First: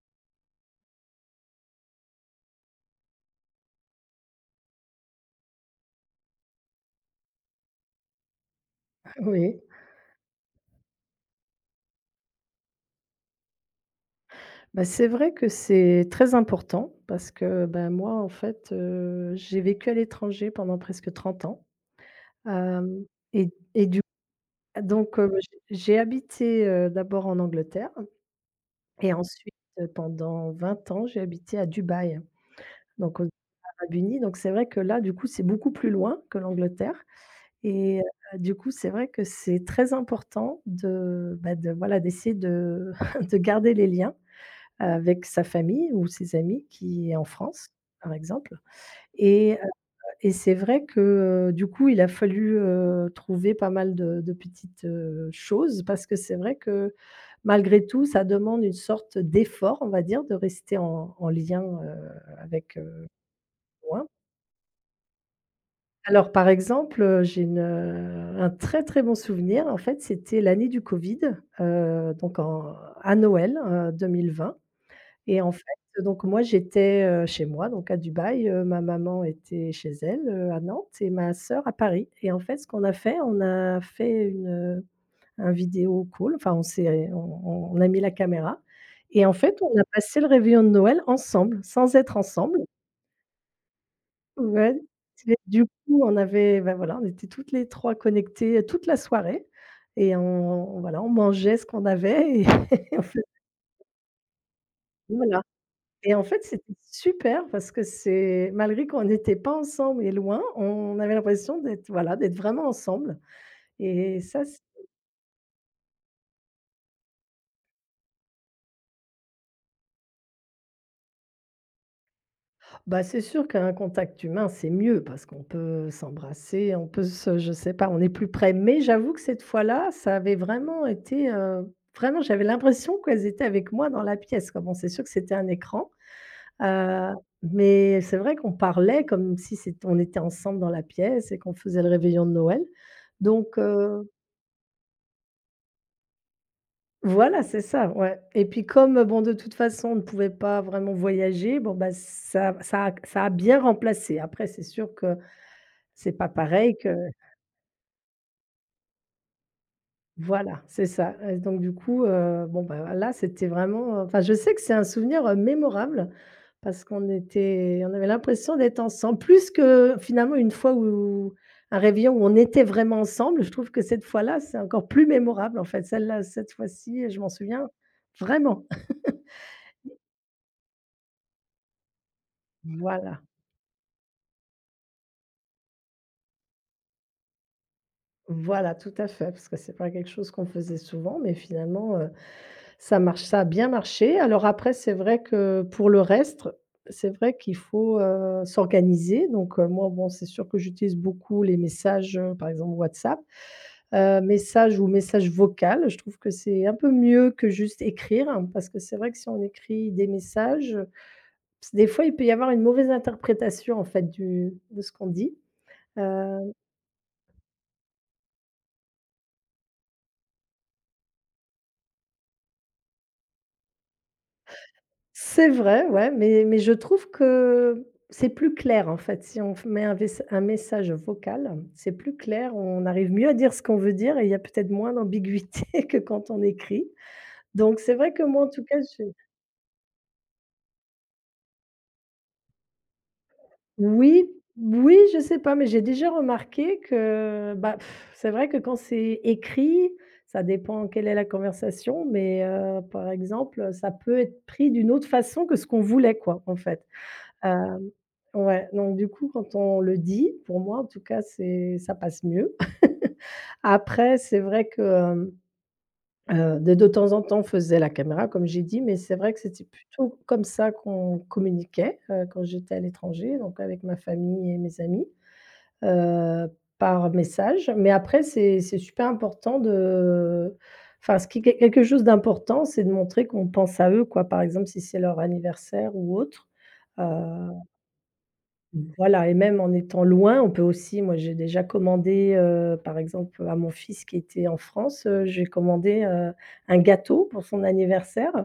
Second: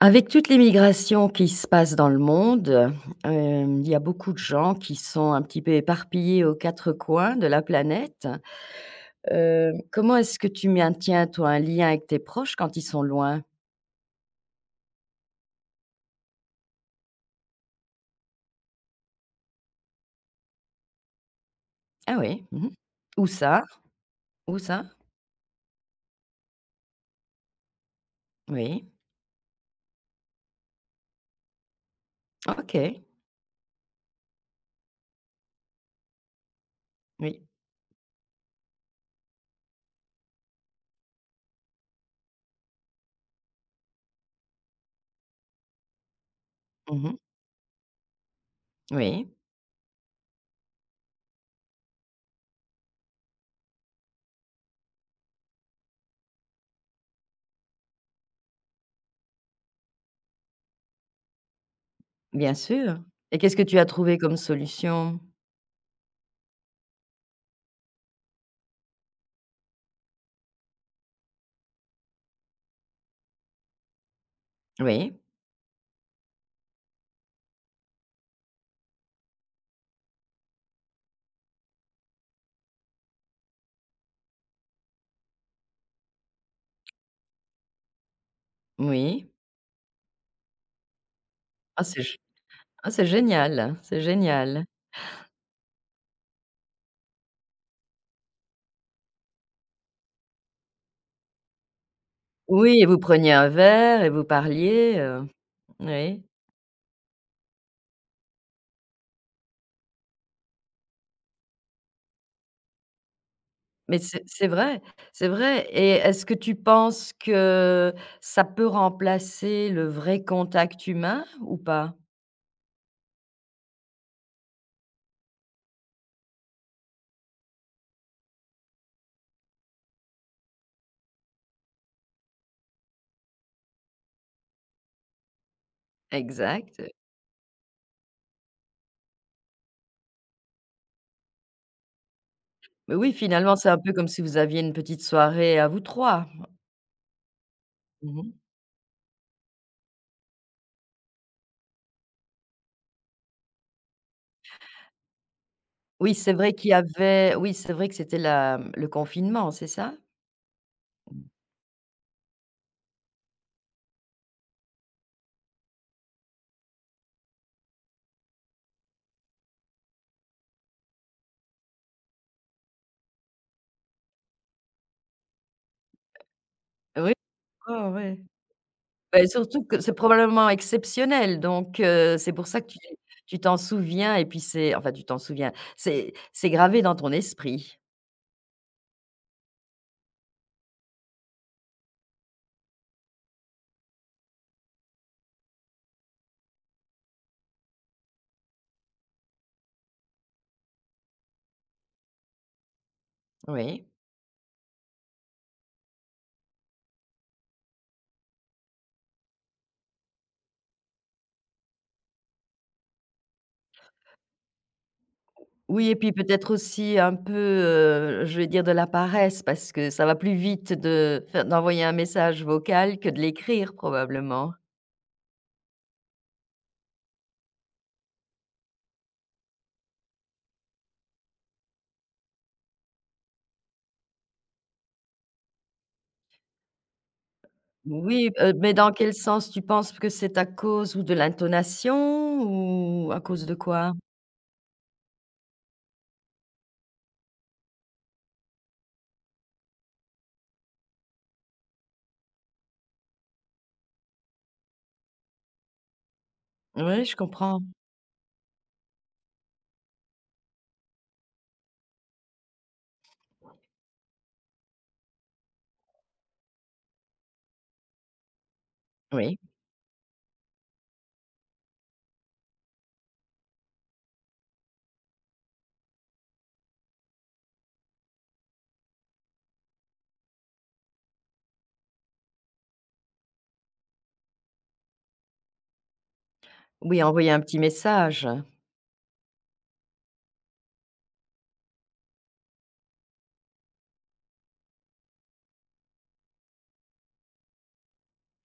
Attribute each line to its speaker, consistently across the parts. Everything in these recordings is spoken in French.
Speaker 1: Avec toutes les migrations qui se passent dans le monde, il y a beaucoup de gens qui sont un petit peu éparpillés aux 4 coins de la planète.
Speaker 2: Oui,
Speaker 1: Comment est-ce que tu maintiens, toi, un lien avec tes proches quand ils sont loin?
Speaker 2: bah, c'est vrai que c'est très important parce que, ben moi, en fait, j'ai vécu à l'étranger pendant presque 30 ans.
Speaker 1: Ah oui, mmh.
Speaker 2: Hem
Speaker 1: Où
Speaker 2: et
Speaker 1: ça?
Speaker 2: et du
Speaker 1: Où
Speaker 2: ah,
Speaker 1: ça?
Speaker 2: donc j'ai habité, d'abord en Angleterre
Speaker 1: Oui.
Speaker 2: et ensuite, pendant 20 ans, j'ai habité à Dubaï,
Speaker 1: OK.
Speaker 2: donc aux Arabes Unis, donc c'est vrai que là, du coup, c'est beaucoup plus loin que l'Angleterre.
Speaker 1: Oui.
Speaker 2: Et du coup, c'est vrai que c'est très important de, bah, de voilà, d'essayer de de garder les liens avec sa famille ou ses amis qui est
Speaker 1: Mmh.
Speaker 2: en France, par exemple.
Speaker 1: Oui,
Speaker 2: Et heu et c'est vrai que, du coup, il a fallu, trouver pas mal de petites, choses parce que c'est vrai que malgré tout, ça demande une sorte d'effort, on va dire, de rester en lien,
Speaker 1: bien
Speaker 2: avec,
Speaker 1: sûr. Et qu'est-ce que tu as
Speaker 2: loin.
Speaker 1: trouvé comme solution?
Speaker 2: Alors par exemple, j'ai un très, très bon souvenir. En fait, c'était l'année du covid, donc en à Noël, 2020.
Speaker 1: Oui,
Speaker 2: Et en fait, donc moi, j'étais, chez moi, donc à Dubaï. Ma maman était chez elle, à Nantes et ma sœur à Paris et en fait, ce qu'on a fait, on a fait un vidéo call, enfin on a mis la caméra et
Speaker 1: oui.
Speaker 2: en fait, on a passé le réveillon de Noël ensemble,
Speaker 1: Ah
Speaker 2: sans
Speaker 1: c'est
Speaker 2: être
Speaker 1: g
Speaker 2: ensemble.
Speaker 1: Ah c'est génial, c'est génial.
Speaker 2: Ouais, c'est du coup, on avait, ben voilà, on était toutes les 3 connectées toute la soirée et on voilà, on mangeait ce qu'on avait et
Speaker 1: Oui et vous
Speaker 2: on fait
Speaker 1: preniez un verre et vous parliez,
Speaker 2: voilà. Et en
Speaker 1: oui.
Speaker 2: fait, c'était super parce que c'est malgré qu'on n'était pas ensemble et loin, on avait l'impression d'être, voilà, d'être vraiment ensemble
Speaker 1: Mais
Speaker 2: et
Speaker 1: c'est
Speaker 2: ça,
Speaker 1: c'est vrai, c'est vrai et est-ce que tu penses que ça peut remplacer le vrai contact humain ou pas?
Speaker 2: c'est sûr qu'un contact humain, c'est mieux parce qu'on peut s'embrasser, on peut se je sais pas, on est plus près. Mais j'avoue que cette fois-là, ça avait vraiment été, vraiment, j'avais l'impression qu'elles étaient avec moi dans la pièce, quoi. Bon, c'est sûr que c'était un écran,
Speaker 1: Exact.
Speaker 2: heu, mais c'est vrai qu'on parlait comme si c'ét on était ensemble dans la pièce et qu'on faisait le réveillon de Noël.
Speaker 1: Mais oui, finalement,
Speaker 2: Donc
Speaker 1: c'est un peu
Speaker 2: heu
Speaker 1: comme si vous aviez une petite soirée à vous 3.
Speaker 2: Voilà, c'est ça, ouais
Speaker 1: Mmh.
Speaker 2: et puis comme, bon, de toute façon, on ne pouvait pas vraiment voyager, bon, bah, ça a bien remplacé. Après, c'est sûr que c'est
Speaker 1: Oui,
Speaker 2: pas
Speaker 1: c'est vrai qu'il y
Speaker 2: pareil que
Speaker 1: avait oui, c'est vrai que c'était la mmh, le confinement, c'est ça?
Speaker 2: voilà, c'est ça, donc du coup, bon, bah, là, c'était vraiment, enfin, je sais que c'est un souvenir, mémorable parce qu'on avait l'impression d'être ensemble plus que, finalement, une fois où un réveillon où on était vraiment ensemble. Je trouve que cette fois-là, c'est encore plus mémorable, en fait. Celle-là, cette fois-ci,
Speaker 1: Oui,
Speaker 2: je m'en souviens
Speaker 1: oh ouais.
Speaker 2: vraiment.
Speaker 1: Beh, surtout que c'est probablement exceptionnel donc c'est pour ça que tu
Speaker 2: Voilà.
Speaker 1: tu t'en souviens et puis c'est enfin tu t'en souviens, c'est gravé dans ton esprit.
Speaker 2: Voilà, tout à fait, parce que c'est pas quelque chose qu'on faisait souvent, mais finalement, ça a bien marché. Alors après, c'est vrai que pour le reste, c'est vrai qu'il faut, s'organiser. Donc, moi, bon, c'est sûr que j'utilise beaucoup les messages, par exemple WhatsApp,
Speaker 1: Oui.
Speaker 2: message ou message vocal. Je trouve que c'est un peu mieux que juste écrire, hein, parce que c'est vrai que si on écrit des messages, des fois, il peut y avoir une mauvaise interprétation, en fait, du de ce qu'on dit.
Speaker 1: Oui et puis peut-être
Speaker 2: heu
Speaker 1: aussi un peu, je vais dire de la paresse parce que ça va plus vite de faire d'envoyer un message vocal que de l'écrire probablement?
Speaker 2: C'est vrai, ouais, mais je trouve que c'est plus clair, en fait. Si on f met un message vocal, c'est plus clair, on arrive mieux à dire ce qu'on veut dire et il y a peut-être moins d'ambiguïté que quand on écrit. Donc c'est vrai que
Speaker 1: Oui,
Speaker 2: moi, en tout
Speaker 1: mais
Speaker 2: cas,
Speaker 1: dans
Speaker 2: je
Speaker 1: quel sens? Tu penses que c'est à cause ou de l'intonation ou à cause de quoi?
Speaker 2: oui, oui, je sais pas, mais j'ai déjà remarqué que, bah, pff, c'est vrai que quand c'est écrit, ça dépend quelle est la conversation, mais par exemple, ça peut être pris d'une autre façon que ce qu'on voulait, quoi, en fait.
Speaker 1: Oui, je comprends.
Speaker 2: Hem, ouais, donc du coup, quand on le dit, pour moi en tout cas, c'est ça passe mieux. Après, c'est vrai que, de temps en temps, on faisait la caméra comme j'ai dit, mais c'est vrai
Speaker 1: Oui.
Speaker 2: que c'était plutôt comme ça qu'on communiquait, quand j'étais à l'étranger, donc avec ma famille et mes amis, heu, par message. Mais après, c'est super important de enfin, ce qui est quelque chose d'important, c'est de montrer qu'on pense à eux, quoi. Par exemple, si c'est leur anniversaire ou autre, heu
Speaker 1: Oui, envoyer un petit message.
Speaker 2: voilà et même en étant loin, on peut aussi moi j'ai déjà commandé, par exemple, à mon fils qui était en France, j'ai commandé, un gâteau pour son anniversaire,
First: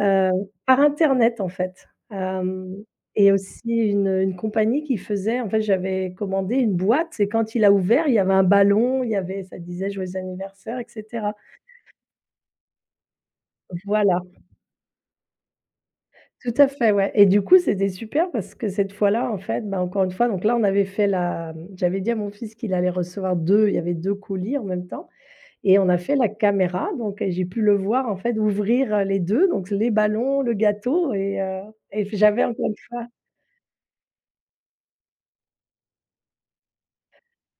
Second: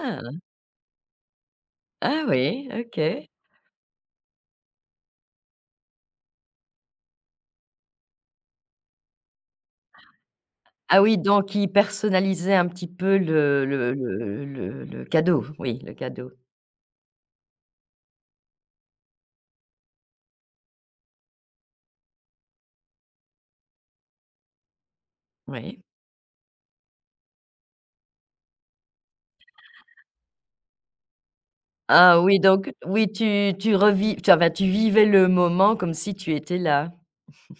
Speaker 2: heu, par internet en fait.
Speaker 1: Ah oui,
Speaker 2: Hem
Speaker 1: OK.
Speaker 2: et aussi une, compagnie qui faisait en fait, j'avais commandé une boîte et quand il a ouvert, il y avait un ballon, il y avait ça disait: «Joyeux anniversaire» et
Speaker 1: Ah oui,
Speaker 2: cetera.
Speaker 1: donc il personnalisait un petit peu le le
Speaker 2: Voilà.
Speaker 1: le le le cadeau. Oui, le cadeau.
Speaker 2: Tout à fait, ouais et du coup, c'était super parce que cette fois-là, en fait, bah, encore une fois, donc là, on avait fait j'avais dit à mon fils qu'il allait recevoir 2. Il y avait 2 colis en même temps et
Speaker 1: Oui.
Speaker 2: on a fait la caméra donc et j'ai pu le voir, en fait, ouvrir, les 2, donc les ballons, le gâteau et
Speaker 1: Ah oui,
Speaker 2: j'avais encore
Speaker 1: donc
Speaker 2: une fois
Speaker 1: oui, tu revis tu enfin, tu vivais le moment comme si tu étais là.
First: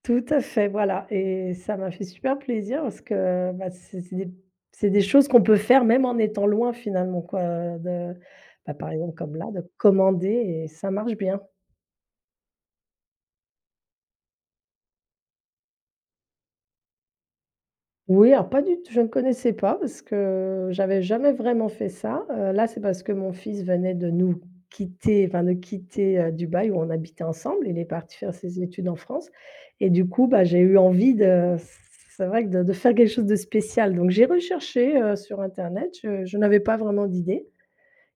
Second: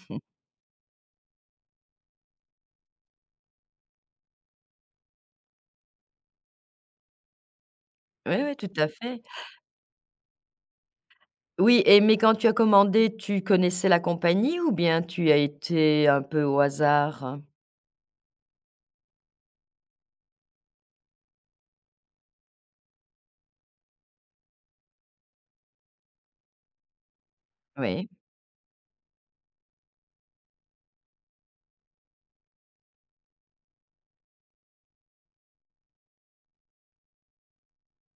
Speaker 2: tout à fait, voilà et ça m'a fait super plaisir parce que, bah, c'est des choses qu'on peut faire même en étant loin finalement quoi, de
Speaker 1: Oui, oui, tout
Speaker 2: bah,
Speaker 1: à
Speaker 2: par exemple
Speaker 1: fait.
Speaker 2: comme là, de commander et ça marche bien.
Speaker 1: Oui et mais quand tu as commandé, tu connaissais la compagnie ou bien tu as été un peu au hasard?
Speaker 2: Oui, alors pas du tout je ne connaissais pas parce que j'avais jamais vraiment fait ça, là, c'est parce que mon fils venait de nous quitter, enfin de quitter, Dubaï où on habitait ensemble. Il est
Speaker 1: Oui.
Speaker 2: parti faire ses études en France et du coup, bah, j'ai eu envie de c'est vrai que de faire quelque chose de spécial donc j'ai recherché, sur internet, je n'avais pas vraiment d'idée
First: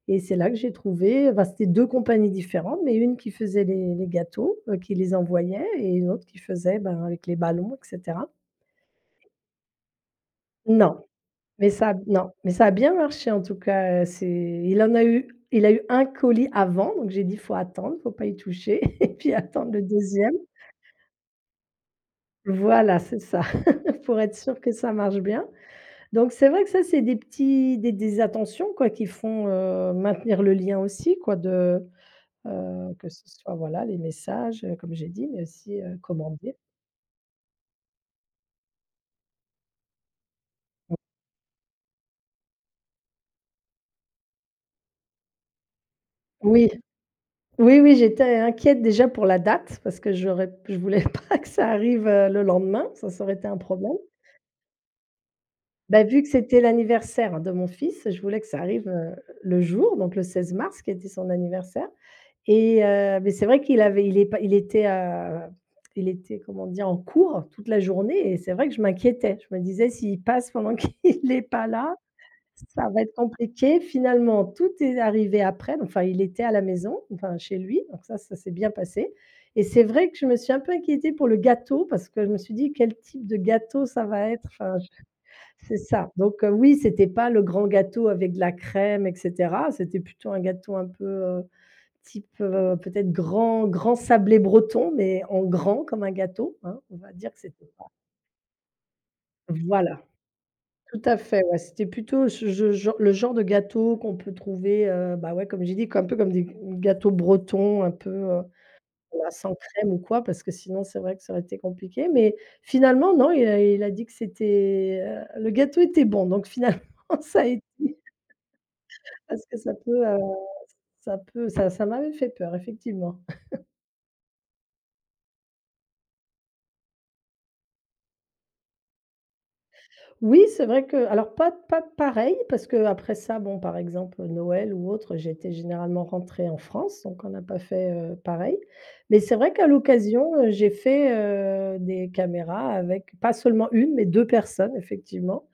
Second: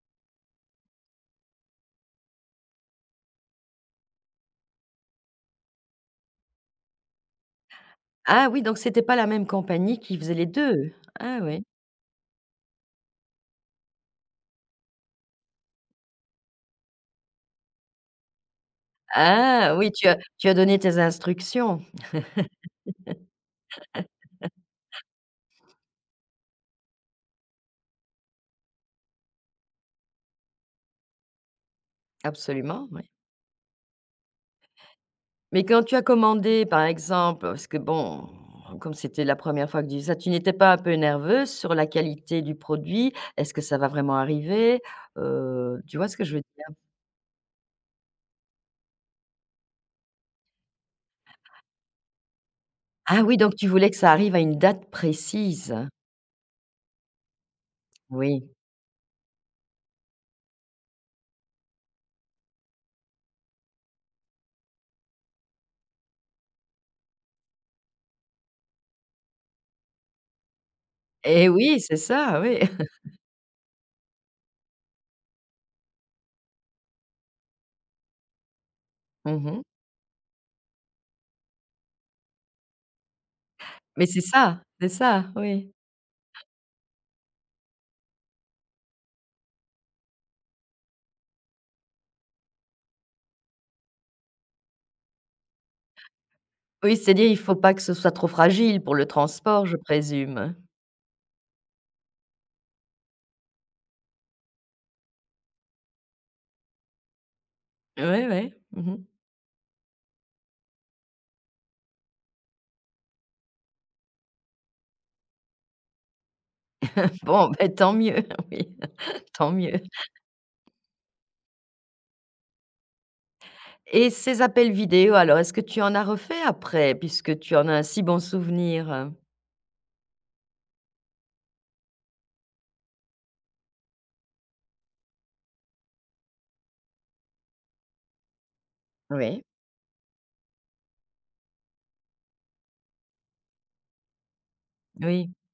Speaker 2: et c'est là que j'ai trouvé, enfin, c'était 2 compagnies différentes, mais une qui faisait les gâteaux, qui les envoyait et une autre qui faisait, ben, avec les ballons et cetera.
Speaker 1: Ah oui, donc c'était pas la même compagnie qui faisait les deux.
Speaker 2: Non.
Speaker 1: Ah oui.
Speaker 2: Mais ça a non, mais ça a bien marché en tout cas, c'est il a eu un colis avant, donc j'ai dit: «Faut attendre, faut pas y toucher» et puis attendre
Speaker 1: Ah
Speaker 2: le
Speaker 1: oui, tu as
Speaker 2: deuxième.
Speaker 1: tu as donné tes instructions.
Speaker 2: Voilà, c'est ça, pour être sûr que ça marche bien. Donc c'est vrai que ça, c'est des petits des attentions quoi qui font, maintenir le lien aussi quoi de,
Speaker 1: Absolument,
Speaker 2: que
Speaker 1: oui.
Speaker 2: ce soit voilà les messages, comme j'ai dit, mais
Speaker 1: Mais
Speaker 2: aussi,
Speaker 1: quand tu as
Speaker 2: commander.
Speaker 1: commandé, par exemple, parce que bon, comme c'était la première fois que tu faisais ça, tu n'étais pas un peu nerveuse sur la qualité du produit? Est-ce que ça va vraiment arriver? Tu vois ce que je veux dire?
Speaker 2: Oui, oui, oui, j'étais inquiète déjà pour la date parce que j'aurais je voulais pas que ça arrive, le lendemain, ça
Speaker 1: Ah
Speaker 2: ça aurait
Speaker 1: oui,
Speaker 2: été
Speaker 1: donc
Speaker 2: un
Speaker 1: tu voulais
Speaker 2: problème.
Speaker 1: que ça arrive à une date précise?
Speaker 2: Bah, vu que c'était l'anniversaire de mon fils, je voulais que
Speaker 1: Oui.
Speaker 2: ça arrive, le jour, donc le 16 mars qui était son anniversaire mais c'est vrai qu'il avait il est pas il était, comment dire? En cours toute la journée et c'est vrai que je m'inquiétais. Je me disais: «S'il passe pendant qu'il est
Speaker 1: Et
Speaker 2: pas
Speaker 1: oui,
Speaker 2: là,
Speaker 1: c'est ça, oui.
Speaker 2: ça va être compliqué». Finalement, tout est arrivé après, enfin, il était à la maison, enfin, chez lui, donc ça s'est bien passé
Speaker 1: Mmh.
Speaker 2: et c'est vrai que je me suis un peu inquiétée pour le gâteau parce que je me suis dit: «Quel type de gâteau ça
Speaker 1: Mais
Speaker 2: va être ?» enfin
Speaker 1: c'est ça, oui.
Speaker 2: c'est ça. Donc oui, c'était pas le grand gâteau avec de la crème et cetera. C'était plutôt un gâteau un peu, type, peut-être grand grand sablé breton, mais en grand comme un gâteau, hein.
Speaker 1: Oui,
Speaker 2: On va
Speaker 1: c'est-à-dire
Speaker 2: dire
Speaker 1: il
Speaker 2: que
Speaker 1: faut
Speaker 2: c'était
Speaker 1: pas que
Speaker 2: pas
Speaker 1: ce soit trop fragile pour le transport, je
Speaker 2: voilà,
Speaker 1: présume?
Speaker 2: tout à fait, ouais, c'était plutôt ce je gen le genre de gâteau qu'on peut trouver, bah, ouais, comme j'ai dit, un peu comme des gâteaux bretons un peu,
Speaker 1: Oui, oui. Mmh.
Speaker 2: voilà, sans crème ou quoi, parce que sinon c'est vrai que ça aurait été compliqué. Mais finalement non, il a dit que le gâteau était bon, donc finalement ça a
Speaker 1: Bon,
Speaker 2: été.
Speaker 1: ben tant mieux, oui,
Speaker 2: Parce
Speaker 1: tant
Speaker 2: que ça
Speaker 1: mieux.
Speaker 2: peut, ça peut ça ça m'avait fait peur effectivement.
Speaker 1: Et ces appels vidéo alors, est-ce que tu en as refait après? Puisque tu en as un si bon souvenir,
Speaker 2: Oui, c'est vrai que alors pas pareil parce qu'après ça, bon, par exemple, Noël ou autre, j'étais généralement rentrée en France, donc on n'a pas fait, pareil. Mais c'est
Speaker 1: Oui.
Speaker 2: vrai qu'à l'occasion, j'ai fait, des caméras avec pas seulement une, mais 2 personnes
Speaker 1: Oui,
Speaker 2: effectivement,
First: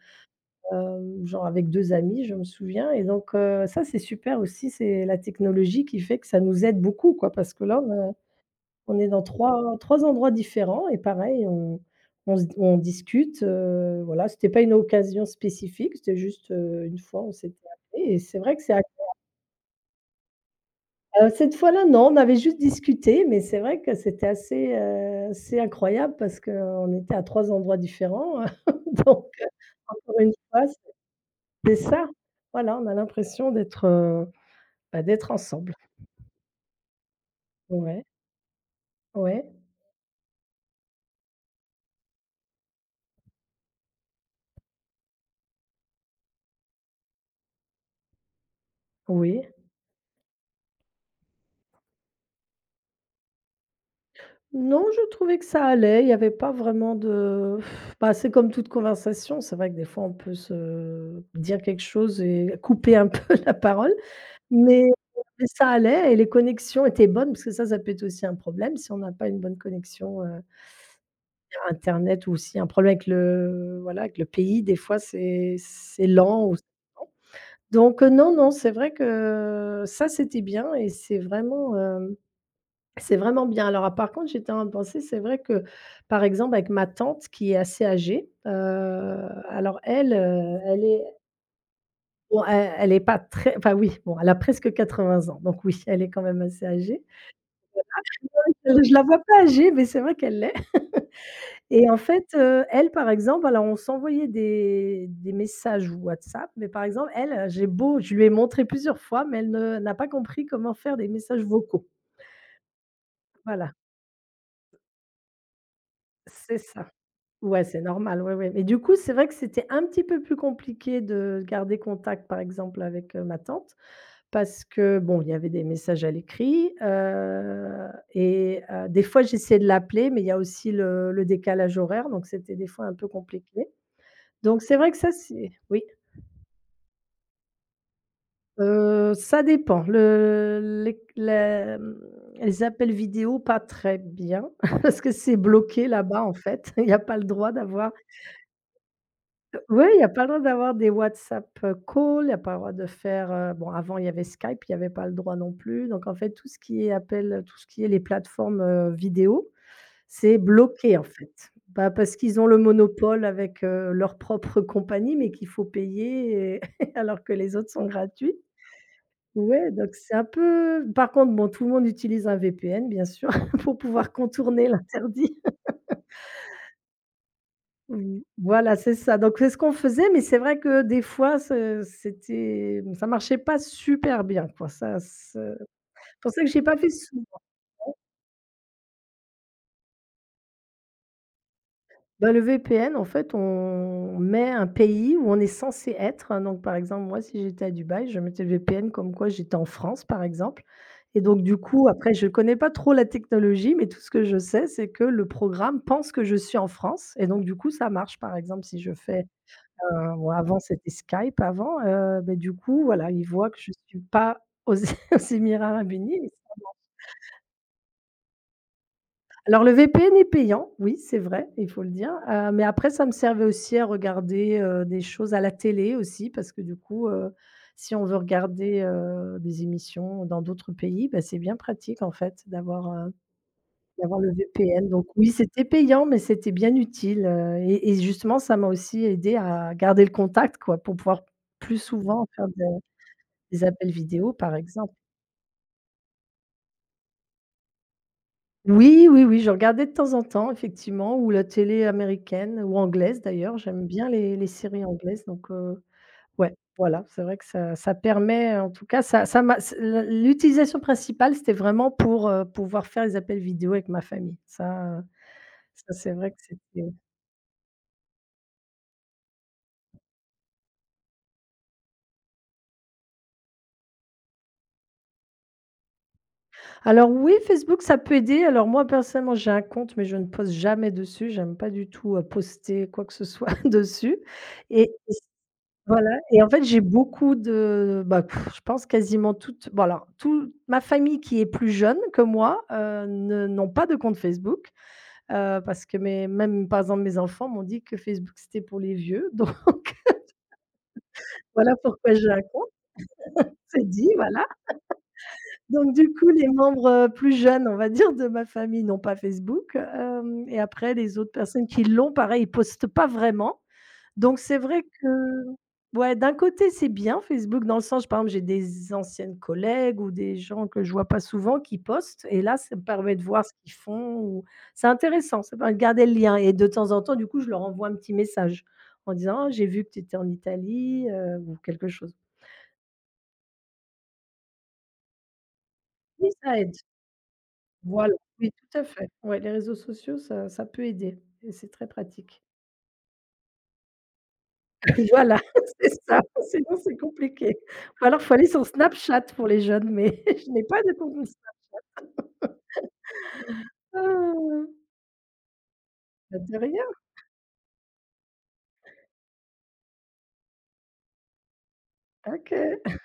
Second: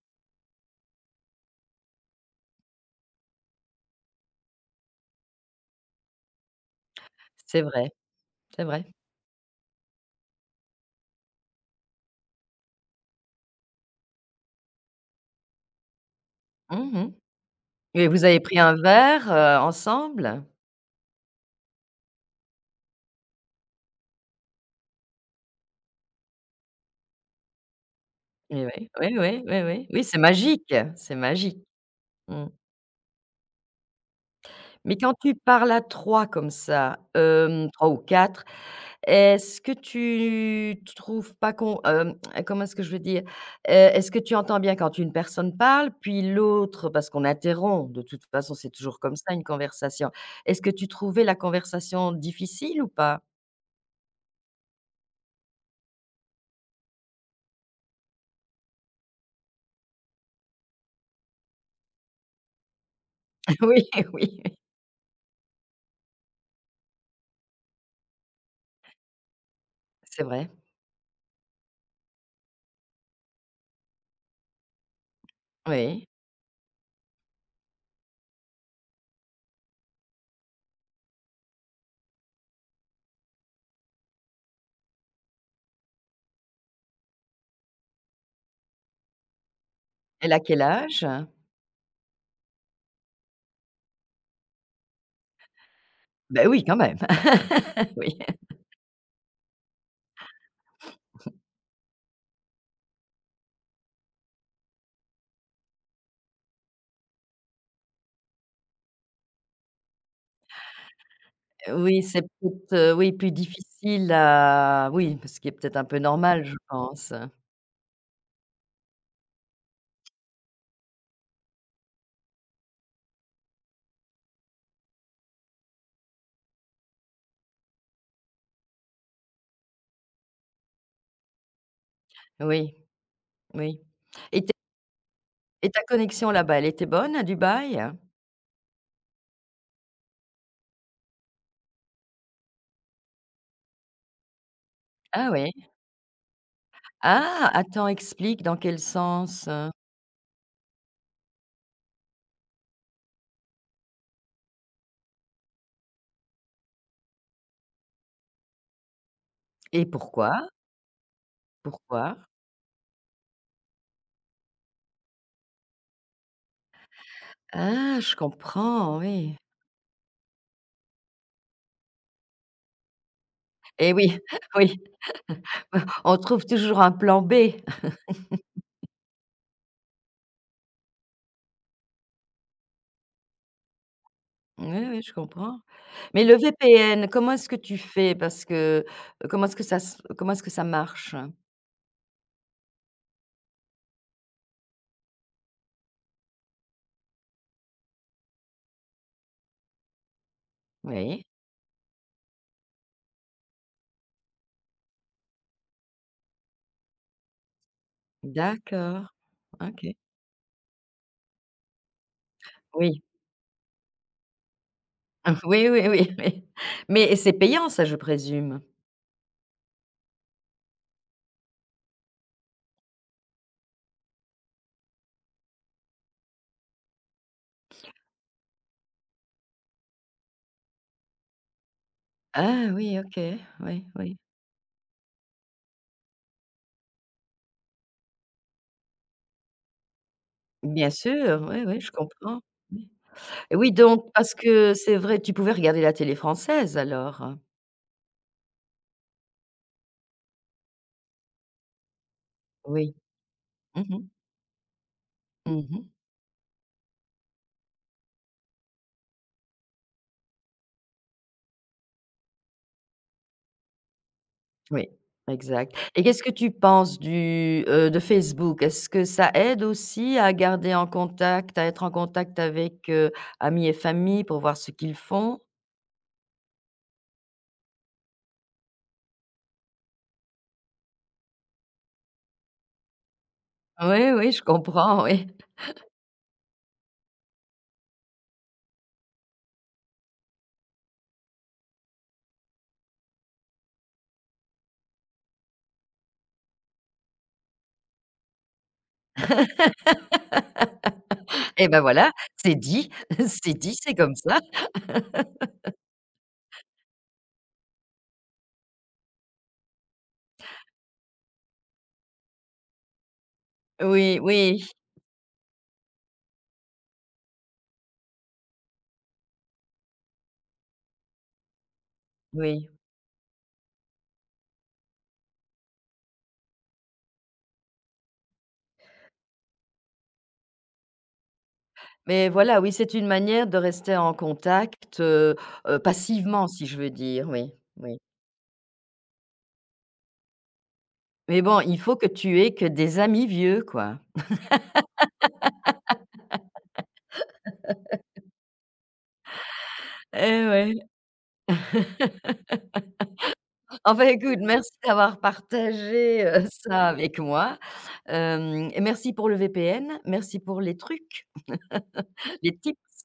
Speaker 2: genre avec 2 amis, je me souviens, et donc ça c'est super aussi, c'est la technologie qui fait que ça nous aide beaucoup quoi, parce
Speaker 1: c'est
Speaker 2: que là,
Speaker 1: vrai,
Speaker 2: on a...
Speaker 1: c'est vrai.
Speaker 2: On est dans trois endroits différents et pareil, on discute, voilà, c'était pas une occasion spécifique, c'était juste, une
Speaker 1: Mmh.
Speaker 2: fois, on s'était
Speaker 1: Et
Speaker 2: appelés et
Speaker 1: vous
Speaker 2: c'est
Speaker 1: avez
Speaker 2: vrai
Speaker 1: pris
Speaker 2: que c'est
Speaker 1: un
Speaker 2: ac
Speaker 1: verre, ensemble?
Speaker 2: cette fois-là, non, on avait juste discuté, mais c'est vrai que c'était assez, assez incroyable parce qu'on était à 3 endroits différents,
Speaker 1: Et oui, oui,
Speaker 2: donc
Speaker 1: oui,
Speaker 2: euh,
Speaker 1: oui, oui. Oui, c'est
Speaker 2: encore une fois,
Speaker 1: magique, c'est magique.
Speaker 2: c'est ça.
Speaker 1: Mmh.
Speaker 2: Voilà, on a l'impression d'être,
Speaker 1: Mais
Speaker 2: bah,
Speaker 1: quand
Speaker 2: d'être
Speaker 1: tu parles
Speaker 2: ensemble.
Speaker 1: à 3 comme ça, 3 ou
Speaker 2: Ouais,
Speaker 1: 4.
Speaker 2: ouais,
Speaker 1: Est-ce que tu trouves pas qu'on comment est-ce que je veux dire? Est-ce que tu entends bien quand une personne parle, puis l'autre parce qu'on interrompt, de toute façon, c'est toujours comme ça
Speaker 2: oui.
Speaker 1: une conversation. Est-ce que tu trouvais la conversation difficile ou pas?
Speaker 2: Non, je trouvais que ça allait, il n'y avait pas vraiment de... Bah, c'est comme toute conversation, c'est vrai que des fois on peut se dire quelque chose et couper un peu la
Speaker 1: Oui,
Speaker 2: parole,
Speaker 1: oui, oui,
Speaker 2: mais ça allait et les connexions étaient bonnes parce que ça peut être aussi un problème si on n'a pas une bonne connexion,
Speaker 1: c'est vrai,
Speaker 2: internet, ou aussi un problème avec le... voilà, avec le pays, des fois c'est
Speaker 1: oui.
Speaker 2: lent ou c'est lent. Donc non, non, c'est vrai que ça, c'était bien et euh, c'est vraiment bien. Alors, par contre, j'étais en train de penser, c'est vrai que, par exemple, avec ma tante qui est assez âgée, alors elle,
Speaker 1: Elle a quel
Speaker 2: elle est
Speaker 1: âge?
Speaker 2: bon, e elle est pas très... enfin oui, bon, elle a presque 80 ans, donc oui, elle est quand même
Speaker 1: Bah, oui,
Speaker 2: assez
Speaker 1: quand même.
Speaker 2: âgée.
Speaker 1: Oui.
Speaker 2: Je la vois pas âgée, mais c'est vrai qu'elle l'est, et en fait, elle, par exemple, alors on s'envoyait des messages WhatsApp, mais par exemple, elle, j'ai beau... je lui ai montré plusieurs fois, mais elle ne n'a pas compris comment faire des messages vocaux.
Speaker 1: Oui, c'est peut-être, oui, plus
Speaker 2: Voilà,
Speaker 1: difficile à oui, ce qui est peut-être un peu normal, je
Speaker 2: c'est ça.
Speaker 1: pense.
Speaker 2: Ouais, c'est normal, ouais, ouais. Mais du coup, c'est vrai que c'était un petit peu plus compliqué de garder contact, par exemple, avec, ma tante, parce que, bon, il y avait des messages à l'écrit, et des fois, j'essayais de l'appeler, mais il y a aussi le décalage horaire, donc c'était des
Speaker 1: Oui,
Speaker 2: fois un peu compliqué.
Speaker 1: oui. Et
Speaker 2: Donc c'est vrai que ça, c'est
Speaker 1: Et
Speaker 2: oui,
Speaker 1: ta connexion là-bas, elle était bonne à Dubaï?
Speaker 2: ça dépend. Le les la, mmh, les appels vidéo, pas très bien parce que
Speaker 1: Ah
Speaker 2: c'est
Speaker 1: oui.
Speaker 2: bloqué là-bas, en fait. Il y a pas le
Speaker 1: Ah!
Speaker 2: droit
Speaker 1: Attends,
Speaker 2: d'avoir...
Speaker 1: explique dans quel sens,
Speaker 2: Ouais, il y a pas le droit d'avoir des WhatsApp, calls, il y a pas le droit de faire, bon, avant il y avait Skype, il y avait pas le droit non plus. Donc en fait, tout ce qui est appel, tout ce qui est les plateformes, vidéo,
Speaker 1: Et
Speaker 2: c'est
Speaker 1: pourquoi?
Speaker 2: bloqué en fait. Bah, parce
Speaker 1: Pourquoi?
Speaker 2: qu'ils ont le monopole avec, leur propre compagnie, mais qu'il faut payer, et alors que les autres sont
Speaker 1: Ah, je
Speaker 2: gratuits.
Speaker 1: comprends, oui.
Speaker 2: Ouais, donc c'est un peu... par contre bon, tout le monde utilise un VPN bien sûr pour
Speaker 1: Et
Speaker 2: pouvoir
Speaker 1: oui,
Speaker 2: contourner
Speaker 1: oui,
Speaker 2: l'interdit.
Speaker 1: on trouve toujours un plan B.
Speaker 2: Mmh, voilà, c'est ça. Donc c'est ce qu'on faisait, mais c'est vrai que des fois, ce c'était... ça marchait pas super bien,
Speaker 1: Oui,
Speaker 2: quoi. Ça
Speaker 1: oui,
Speaker 2: se...
Speaker 1: je comprends.
Speaker 2: c'est
Speaker 1: Mais
Speaker 2: pour
Speaker 1: le
Speaker 2: ça que j'ai pas fait
Speaker 1: VPN,
Speaker 2: souvent.
Speaker 1: comment est-ce que tu fais? Parce que, comment est-ce que ça se comment est-ce que ça marche?
Speaker 2: Bah, le VPN, en fait, on met un pays où on est censé être. Donc par exemple, moi, si j'étais à Dubaï, je mettais le VPN comme quoi j'étais en France, par exemple, et
Speaker 1: Oui,
Speaker 2: donc du coup, après, je connais pas trop la technologie, mais tout ce que je sais, c'est que le programme pense que je suis en France et donc du coup, ça marche, par exemple, si je
Speaker 1: d'accord,
Speaker 2: fais...
Speaker 1: OK.
Speaker 2: Bon avant c'était Skype, avant, beh, du coup
Speaker 1: Oui.
Speaker 2: voilà, ils voient que je suis pas aux aux Émirats
Speaker 1: Oui, oui,
Speaker 2: Arabes
Speaker 1: oui,
Speaker 2: Unis.
Speaker 1: oui. Mais c'est payant ça, je présume?
Speaker 2: Alors le VPN est payant, oui c'est vrai, il faut le dire, mais après ça me servait aussi à regarder, des choses à la télé aussi parce que du coup, si on veut regarder, des émissions dans d'autres pays, bah, c'est bien pratique en fait
Speaker 1: Ah
Speaker 2: d'avoir,
Speaker 1: oui, OK, oui, oui.
Speaker 2: d'avoir le VPN. Donc oui, c'était payant, mais c'était bien utile, et justement ça m'a aussi aidé à garder le contact quoi,
Speaker 1: Bien
Speaker 2: pour pouvoir
Speaker 1: sûr, oui,
Speaker 2: plus
Speaker 1: oui, je
Speaker 2: souvent
Speaker 1: comprends.
Speaker 2: faire...
Speaker 1: Oui. Et
Speaker 2: Des
Speaker 1: oui,
Speaker 2: appels
Speaker 1: donc
Speaker 2: vidéo,
Speaker 1: parce
Speaker 2: par
Speaker 1: que
Speaker 2: exemple.
Speaker 1: c'est vrai, tu pouvais regarder la télé française alors?
Speaker 2: Oui, oui, oui, je regardais de temps en temps, effectivement, ou la télé américaine ou
Speaker 1: Oui.
Speaker 2: anglaise d'ailleurs.
Speaker 1: Mmh
Speaker 2: J'aime
Speaker 1: mh.
Speaker 2: bien les séries anglaises, donc
Speaker 1: Mmh.
Speaker 2: ouais, voilà, c'est vrai que ça permet, en tout cas, ça m'a... c l l'utilisation principale, c'était vraiment pour, pouvoir faire les appels vidéo avec ma famille.
Speaker 1: Oui,
Speaker 2: Ça,
Speaker 1: exact
Speaker 2: ça,
Speaker 1: et
Speaker 2: c'est
Speaker 1: qu'est-ce que
Speaker 2: vrai que
Speaker 1: tu
Speaker 2: c'était...
Speaker 1: penses du, de Facebook? Est-ce que ça aide aussi à garder en contact, à être en contact avec, amis et famille pour voir ce qu'ils font?
Speaker 2: alors oui, Facebook, ça peut aider. Alors moi, personnellement, j'ai un compte, mais je ne poste jamais dessus. J'aime pas du tout, poster quoi que ce soit
Speaker 1: Oui,
Speaker 2: dessus,
Speaker 1: oui, je
Speaker 2: et...
Speaker 1: comprends, oui.
Speaker 2: voilà, et en fait, j'ai beaucoup de... bah, pff, je pense quasiment toute... bon alors, toute ma famille qui est plus jeune que moi, ne n'ont pas de compte Facebook, parce que mes même par exemple mes enfants m'ont dit que Facebook c'était pour les vieux, donc
Speaker 1: Et
Speaker 2: voilà
Speaker 1: ben, voilà,
Speaker 2: pourquoi j'ai un
Speaker 1: c'est
Speaker 2: compte,
Speaker 1: dit, c'est dit,
Speaker 2: c'est
Speaker 1: c'est
Speaker 2: dit,
Speaker 1: comme ça.
Speaker 2: voilà. Donc du coup, les membres, plus jeunes, on va dire, de ma famille n'ont pas Facebook, hem et après les autres personnes qui l'ont, pareil, ils postent pas vraiment.
Speaker 1: Oui,
Speaker 2: Donc c'est
Speaker 1: oui,
Speaker 2: vrai que... ouais, d'un côté, c'est bien Facebook dans le sens, par exemple, j'ai des anciennes collègues ou des gens que je vois pas souvent qui postent et là,
Speaker 1: oui.
Speaker 2: ça me permet de voir ce qu'ils font, ou c'est intéressant, ça permet de garder le lien et de temps en temps, du coup, je leur envoie un petit message en disant: «Ah, j'ai vu que tu étais en Italie», ou quelque chose.
Speaker 1: Mais voilà, oui, c'est une manière de rester en contact,
Speaker 2: Oui,
Speaker 1: passivement,
Speaker 2: ça
Speaker 1: si
Speaker 2: aide.
Speaker 1: je veux dire, oui, oui.
Speaker 2: Voilà, oui, tout à fait. Ouais, les réseaux sociaux, ça peut aider
Speaker 1: Mais
Speaker 2: et
Speaker 1: bon,
Speaker 2: c'est
Speaker 1: il
Speaker 2: très
Speaker 1: faut que tu
Speaker 2: pratique.
Speaker 1: aies que des amis vieux, quoi.
Speaker 2: Voilà, c'est ça, sinon c'est compliqué. Ou alors, il faut aller sur Snapchat pour les jeunes, mais
Speaker 1: Eh
Speaker 2: je n'ai pas
Speaker 1: ouais.
Speaker 2: de compte Insta.
Speaker 1: Enfin, écoute, merci d'avoir partagé,
Speaker 2: Ça te dit rien?
Speaker 1: ça avec moi, hem et merci pour le VPN, merci pour les trucs, les
Speaker 2: OK.
Speaker 1: tips.